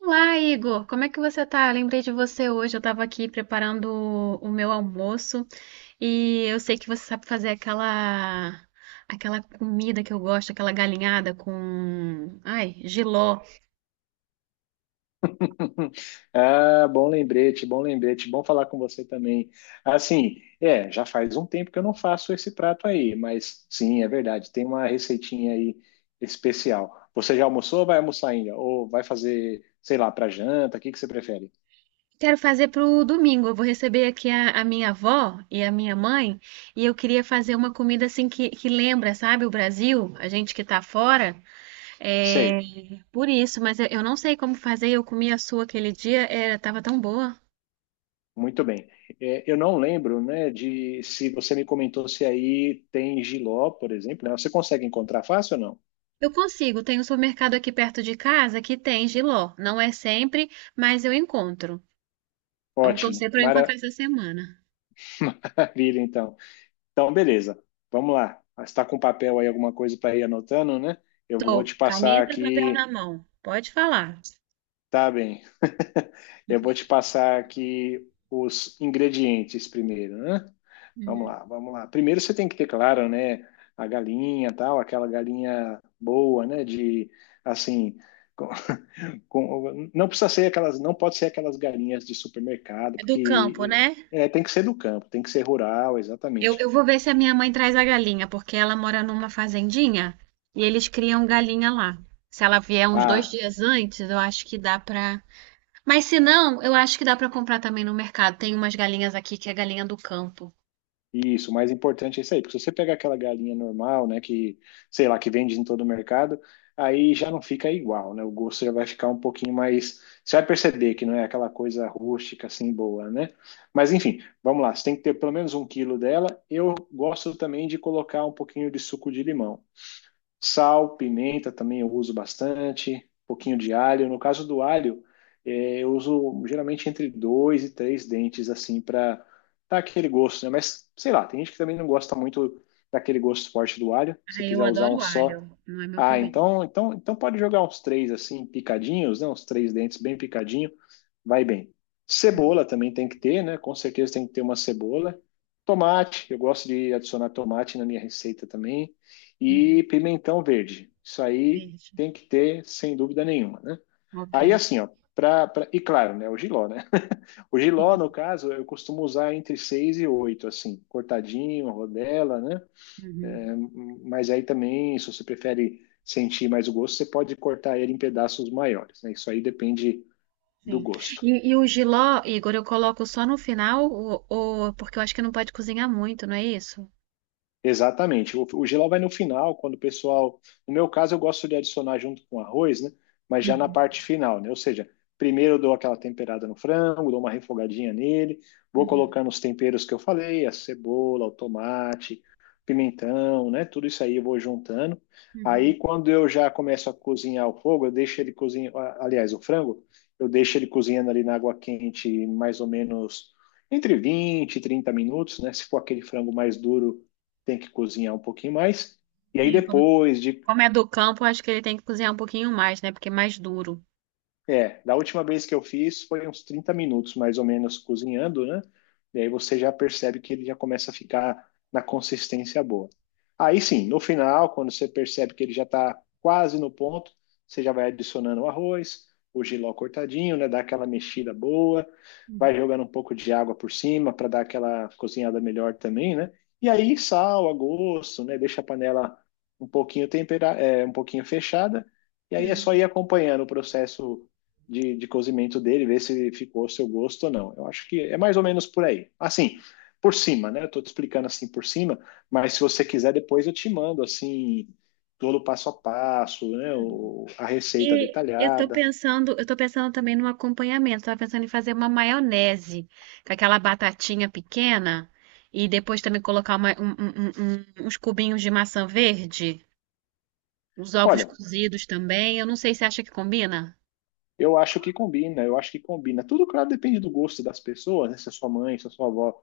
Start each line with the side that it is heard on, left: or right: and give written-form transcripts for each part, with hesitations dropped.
right: Olá, Igor. Como é que você tá? Eu lembrei de você hoje. Eu tava aqui preparando o meu almoço e eu sei que você sabe fazer aquela aquela comida que eu gosto, aquela galinhada com, ai, jiló.
left: Ah, bom lembrete, bom lembrete, bom falar com você também. Assim, é, já faz um tempo que eu não faço esse prato aí, mas sim, é verdade, tem uma receitinha aí especial. Você já almoçou ou vai almoçar ainda? Ou vai fazer, sei lá, para janta? O que que você prefere?
right: Quero fazer pro domingo. Eu vou receber aqui a minha avó e a minha mãe e eu queria fazer uma comida assim que lembra, sabe, o Brasil, a gente que tá fora. É,
left: Sei,
right: por isso, mas eu não sei como fazer. Eu comi a sua aquele dia, era, tava tão boa.
left: muito bem. É, eu não lembro, né, de se você me comentou se aí tem jiló, por exemplo, né? Você consegue encontrar fácil ou não?
right: Eu consigo, tem um supermercado aqui perto de casa que tem jiló. Não é sempre, mas eu encontro. Vamos
left: Ótimo,
right: torcer para eu
left: maravilha,
right: encontrar essa semana.
left: então. Então, beleza. Vamos lá. Ah, você está com papel aí, alguma coisa para ir anotando, né? Eu vou
right: Tô,
left: te passar
right: caneta, e papel na
left: aqui.
right: mão. Pode falar.
left: Tá bem. Eu vou te passar aqui os ingredientes primeiro, né? Vamos
right: Uhum.
left: lá, vamos lá. Primeiro você tem que ter claro, né? A galinha, tal, aquela galinha boa, né? De assim, com- não precisa ser aquelas, não pode ser aquelas galinhas de supermercado,
right: É do campo,
left: porque
right: né?
left: é, tem que ser do campo, tem que ser rural,
right: Eu,
left: exatamente.
right: eu vou ver se a minha mãe traz a galinha, porque ela mora numa fazendinha e eles criam galinha lá. Se ela vier uns dois
left: Ah.
right: dias antes, eu acho que dá pra. Mas se não, eu acho que dá pra comprar também no mercado. Tem umas galinhas aqui que é galinha do campo.
left: Isso, o mais importante é isso aí, porque se você pegar aquela galinha normal, né, que, sei lá, que vende em todo o mercado, aí já não fica igual, né? O gosto já vai ficar um pouquinho mais. Você vai perceber que não é aquela coisa rústica assim boa, né? Mas enfim, vamos lá, você tem que ter pelo menos 1 quilo dela. Eu gosto também de colocar um pouquinho de suco de limão. Sal, pimenta também eu uso bastante, um pouquinho de alho. No caso do alho, eu uso geralmente entre dois e três dentes, assim, para dar aquele gosto, né? Mas sei lá, tem gente que também não gosta muito daquele gosto forte do alho. Se
right: Ah,
left: você
right: eu
left: quiser usar um
right: adoro
left: só,
right: alho, não é meu
left: ah,
right: problema.
left: então, então, então pode jogar uns três assim, picadinhos, né? Uns três dentes bem picadinho, vai bem. Cebola também tem que ter, né? Com certeza tem que ter uma cebola. Tomate, eu gosto de adicionar tomate na minha receita também. E
right: Uhum.
left: pimentão verde. Isso aí
right: Beijo.
left: tem que ter, sem dúvida nenhuma, né?
right: Ok.
left: Aí assim, ó, e claro, né? O jiló, né? O jiló,
right: Sim.
left: no caso, eu costumo usar entre seis e oito, assim, cortadinho, rodela, né?
right: Uhum.
left: É, mas aí também, se você prefere sentir mais o gosto, você pode cortar ele em pedaços maiores, né? Isso aí depende do
right: Sim.
left: gosto.
right: E o jiló, Igor, eu coloco só no final, ou- porque eu acho que não pode cozinhar muito, não é isso?
left: Exatamente. O jiló vai no final, quando o pessoal. No meu caso, eu gosto de adicionar junto com o arroz, né? Mas já na
right: Uhum.
left: parte final, né? Ou seja, primeiro eu dou aquela temperada no frango, dou uma refogadinha nele, vou
right: Uhum.
left: colocando os temperos que eu falei, a cebola, o tomate, pimentão, né? Tudo isso aí eu vou juntando. Aí,
right: Uhum.
left: quando eu já começo a cozinhar o fogo, eu deixo ele cozinhando. Aliás, o frango, eu deixo ele cozinhando ali na água quente, mais ou menos entre vinte e 30 minutos, né? Se for aquele frango mais duro tem que cozinhar um pouquinho mais. E aí
right: Sim, como,
left: depois de
right: como é do campo, eu acho que ele tem que cozinhar um pouquinho mais, né? Porque é mais duro.
left: É, da última vez que eu fiz foi uns 30 minutos mais ou menos cozinhando, né? E aí você já percebe que ele já começa a ficar na consistência boa. Aí sim, no final, quando você percebe que ele já está quase no ponto, você já vai adicionando o arroz, o jiló cortadinho, né? Dá aquela mexida boa,
right: Uhum.
left: vai jogando um pouco de água por cima para dar aquela cozinhada melhor também, né? E aí sal a gosto, né? Deixa a panela um pouquinho tempera, é, um pouquinho fechada. E aí é só
right: Uhum.
left: ir acompanhando o processo de cozimento dele, ver se ficou ao seu gosto ou não. Eu acho que é mais ou menos por aí. Assim, por cima, né? Eu tô te explicando assim por cima, mas se você quiser, depois eu te mando assim, todo o passo a passo, né? A receita
right: E
left: detalhada.
right: eu tô pensando também no acompanhamento. Tava pensando em fazer uma maionese com aquela batatinha pequena e depois também colocar uns cubinhos de maçã verde. Os ovos
left: Olha,
right: cozidos também. Eu não sei se acha que combina.
left: eu acho que combina, eu acho que combina. Tudo, claro, depende do gosto das pessoas, né? Se a sua mãe, se a sua avó,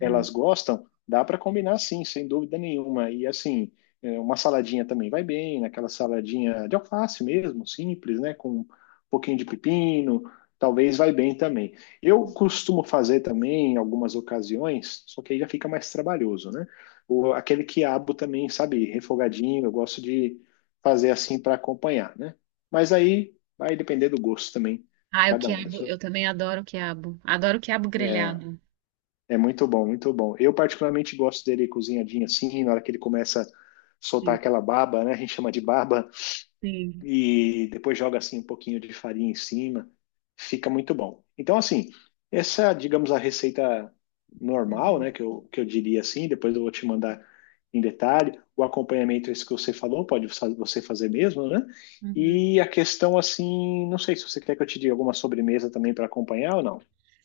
left: elas gostam, dá para combinar sim, sem dúvida nenhuma. E assim, é, uma saladinha também vai bem, aquela saladinha de alface mesmo, simples, né? Com um pouquinho de pepino, talvez vai bem também. Eu costumo fazer também em algumas ocasiões, só que aí já fica mais trabalhoso, né? Aquele quiabo também, sabe, refogadinho, eu gosto de fazer assim para acompanhar, né? Mas aí vai depender do gosto também de
right: Ah, o
left: cada um. Né?
right: quiabo. Eu
left: Isso
right: também adoro o quiabo. Adoro o quiabo
left: É,
right: grelhado.
left: é muito bom, muito bom. Eu particularmente gosto dele cozinhadinho assim, na hora que ele começa a soltar
right: Sim,
left: aquela baba, né? A gente chama de baba,
right: sim.
left: e depois joga assim um pouquinho de farinha em cima. Fica muito bom. Então, assim, essa, digamos, a receita normal,
right: Uhum,
left: né? Que eu diria assim, depois eu vou te mandar em detalhe. O acompanhamento, esse que você falou, pode você fazer mesmo, né?
right: uhum.
left: E a questão assim, não sei se você quer que eu te diga alguma sobremesa também para acompanhar ou não.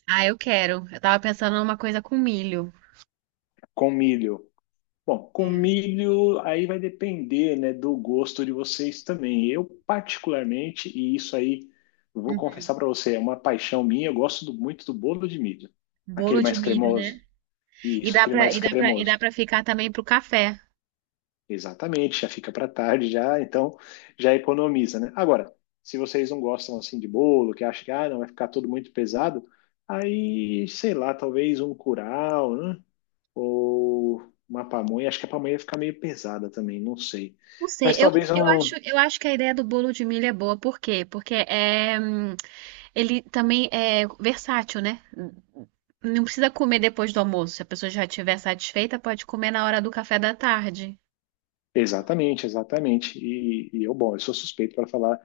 right: Ah, eu quero. Eu tava pensando numa coisa com milho.
left: Com milho. Bom, com
right: É.
left: milho aí vai depender, né, do gosto de vocês também. Eu particularmente, e isso aí eu vou
right: Uhum.
left: confessar para você, é uma paixão minha, eu gosto muito do bolo de milho.
right: Bolo
left: Aquele
right: de
left: mais
right: milho, né?
left: cremoso.
right: E
left: Isso,
right: dá
left: aquele
right: pra,
left: mais
right: e dá pra, e dá
left: cremoso.
right: pra ficar também pro café.
left: Exatamente, já fica para tarde já, então já economiza, né? Agora, se vocês não gostam assim de bolo, que acham que ah, não vai ficar tudo muito pesado, aí, sei lá, talvez um curau, né? ou uma pamonha. Acho que a pamonha ia ficar meio pesada também, não sei.
right: Não sei,
left: Mas
right: eu,
left: talvez eu
right: eu acho, eu acho que a ideia do bolo de milho é boa, por quê? Porque é, ele também é versátil, né? Não precisa comer depois do almoço. Se a pessoa já estiver satisfeita, pode comer na hora do café da tarde.
left: Exatamente, exatamente. E eu, bom, eu sou suspeito para falar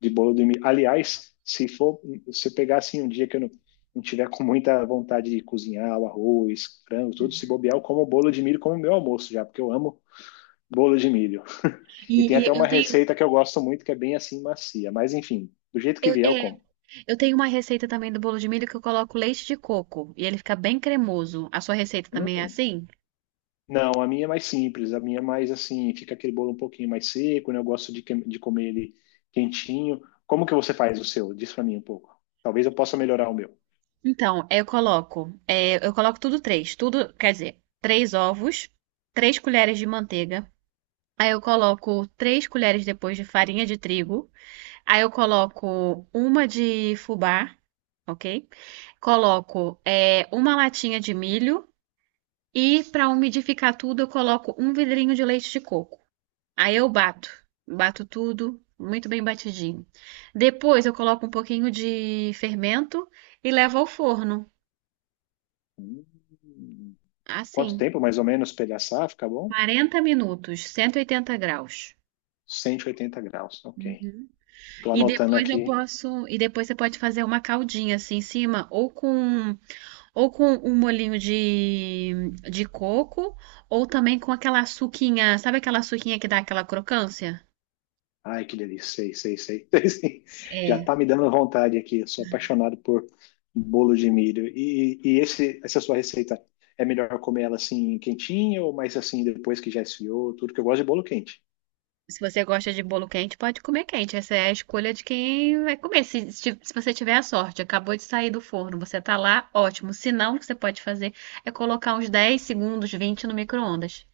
left: de bolo de milho. Aliás, se eu pegar assim um dia que eu não tiver com muita vontade de cozinhar o arroz, frango, tudo, se bobear, eu como bolo de milho como meu almoço já, porque eu amo bolo de milho. E tem até
right: E eu
left: uma
right: tenho,
left: receita que eu gosto muito, que é bem assim macia. Mas enfim, do jeito que
right: eu,
left: vier, eu
right: é,
left: como.
right: eu tenho uma receita também do bolo de milho que eu coloco leite de coco e ele fica bem cremoso. A sua receita também é
left: Hum.
right: assim?
left: Não, a minha é mais simples, a minha é mais assim, fica aquele bolo um pouquinho mais seco, né? Eu gosto de comer ele quentinho. Como que você faz o seu? Diz pra mim um pouco. Talvez eu possa melhorar o meu.
right: Então, eu coloco, eu coloco tudo três, tudo, quer dizer, três ovos, três colheres de manteiga. Aí eu coloco três colheres depois de farinha de trigo. Aí eu coloco uma de fubá, ok? Coloco uma latinha de milho e para umidificar tudo eu coloco um vidrinho de leite de coco. Aí eu bato, bato tudo muito bem batidinho. Depois eu coloco um pouquinho de fermento e levo ao forno,
left: Hum, Quanto
right: assim,
left: tempo mais ou menos pra ele assar? Fica bom?
right: 40 minutos, 180 graus.
left: 180 graus, ok. Tô
right: E
left: anotando
right: depois eu
left: aqui.
right: posso, e depois você pode fazer uma caldinha assim em cima, ou com um molhinho de coco, ou também com aquela suquinha, sabe aquela suquinha que dá aquela crocância?
left: Ai, que delícia. Sei, sei, sei. Sei, sei. Já tá
right: É.
left: me dando vontade aqui. Eu sou apaixonado por bolo de milho. E esse, essa sua receita, é melhor comer ela assim quentinha ou mais assim depois que já esfriou? Tudo que eu gosto de bolo quente.
right: Se você gosta de bolo quente, pode comer quente. Essa é a escolha de quem vai comer. Se, se se você tiver a sorte, acabou de sair do forno, você tá lá, ótimo. Se não, o que você pode fazer é colocar uns 10 segundos, 20 no micro-ondas.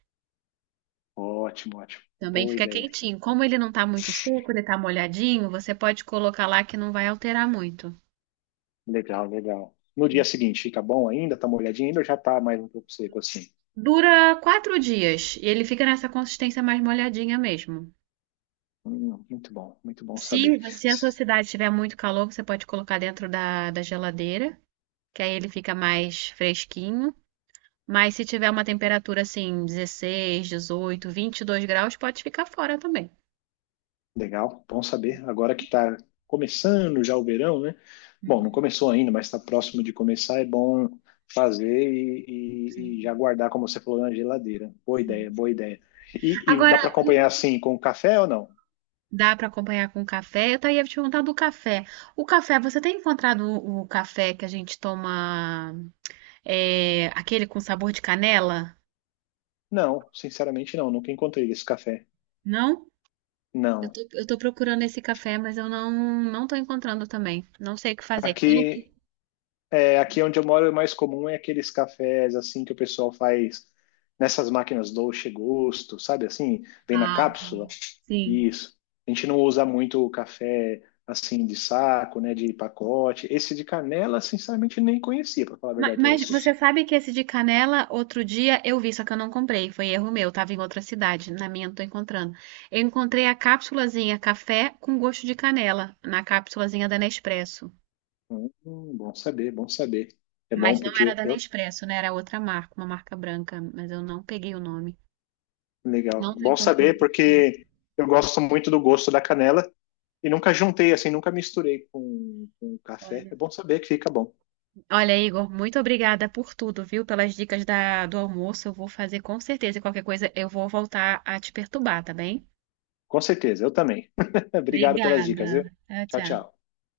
left: Ótimo, ótimo.
right: Também
left: Boa
right: fica
left: ideia.
right: quentinho. Como ele não tá muito seco, ele tá molhadinho, você pode colocar lá que não vai alterar muito.
left: Legal, legal. No dia seguinte, fica bom ainda? Tá molhadinho ainda ou já tá mais um pouco seco assim?
right: Dura quatro dias e ele fica nessa consistência mais molhadinha mesmo.
left: Muito bom, muito bom saber.
right: Se a sua cidade tiver muito calor, você pode colocar dentro da geladeira, que aí ele fica mais fresquinho. Mas se tiver uma temperatura assim, 16, 18, 22 graus, pode ficar fora também.
left: Legal, bom saber. Agora que está começando já o verão, né? Bom, não começou ainda, mas está próximo de começar. É bom fazer e já
right: Sim,
left: guardar, como você falou, na geladeira. Boa ideia,
right: sim.
left: boa ideia. E dá
right: Agora,
left: para acompanhar assim com café ou não?
right: dá para acompanhar com café. Eu até ia te perguntar do café. O café, você tem encontrado o café que a gente toma, é, aquele com sabor de canela?
left: Não, sinceramente não. Nunca encontrei esse café.
right: Não? Eu
left: Não.
right: tô, eu tô procurando esse café, mas eu não não tô encontrando também. Não sei o que fazer. Eu não...
left: Aqui, é, aqui onde eu moro, o mais comum é aqueles cafés assim que o pessoal faz nessas máquinas Dolce Gusto, sabe assim? Vem na
right: Ah, ok.
left: cápsula.
right: Sim.
left: Isso. A gente não usa muito o café assim de saco, né, de pacote. Esse de canela, sinceramente, nem conhecia, para falar a
right: Ma-
left: verdade para
right: Mas,
left: você.
right: você sabe que esse de canela, outro dia eu vi, só que eu não comprei. Foi erro meu, tava em outra cidade. Na minha eu não tô encontrando. Eu encontrei a cápsulazinha café com gosto de canela, na cápsulazinha da Nespresso.
left: Hum, Bom saber, bom saber. É bom
right: Mas não era
left: porque
right: da
left: eu,
right: Nespresso, né? Era outra marca, uma marca branca, mas eu não peguei o nome.
left: legal.
right: Não tô
left: Bom
right: encontrando
left: saber
right: aqui.
left: porque eu gosto muito do gosto da canela e nunca juntei assim, nunca misturei com café.
right: Olha.
left: É bom saber que fica bom.
right: Olha, Igor, muito obrigada por tudo, viu? Pelas dicas da, do almoço. Eu vou fazer com certeza. E qualquer coisa, eu vou voltar a te perturbar, tá bem?
left: Com certeza, eu também. Obrigado pelas
right: Obrigada.
left: dicas, viu?
right: Tchau,
left: Tchau,
right: tchau.
left: tchau.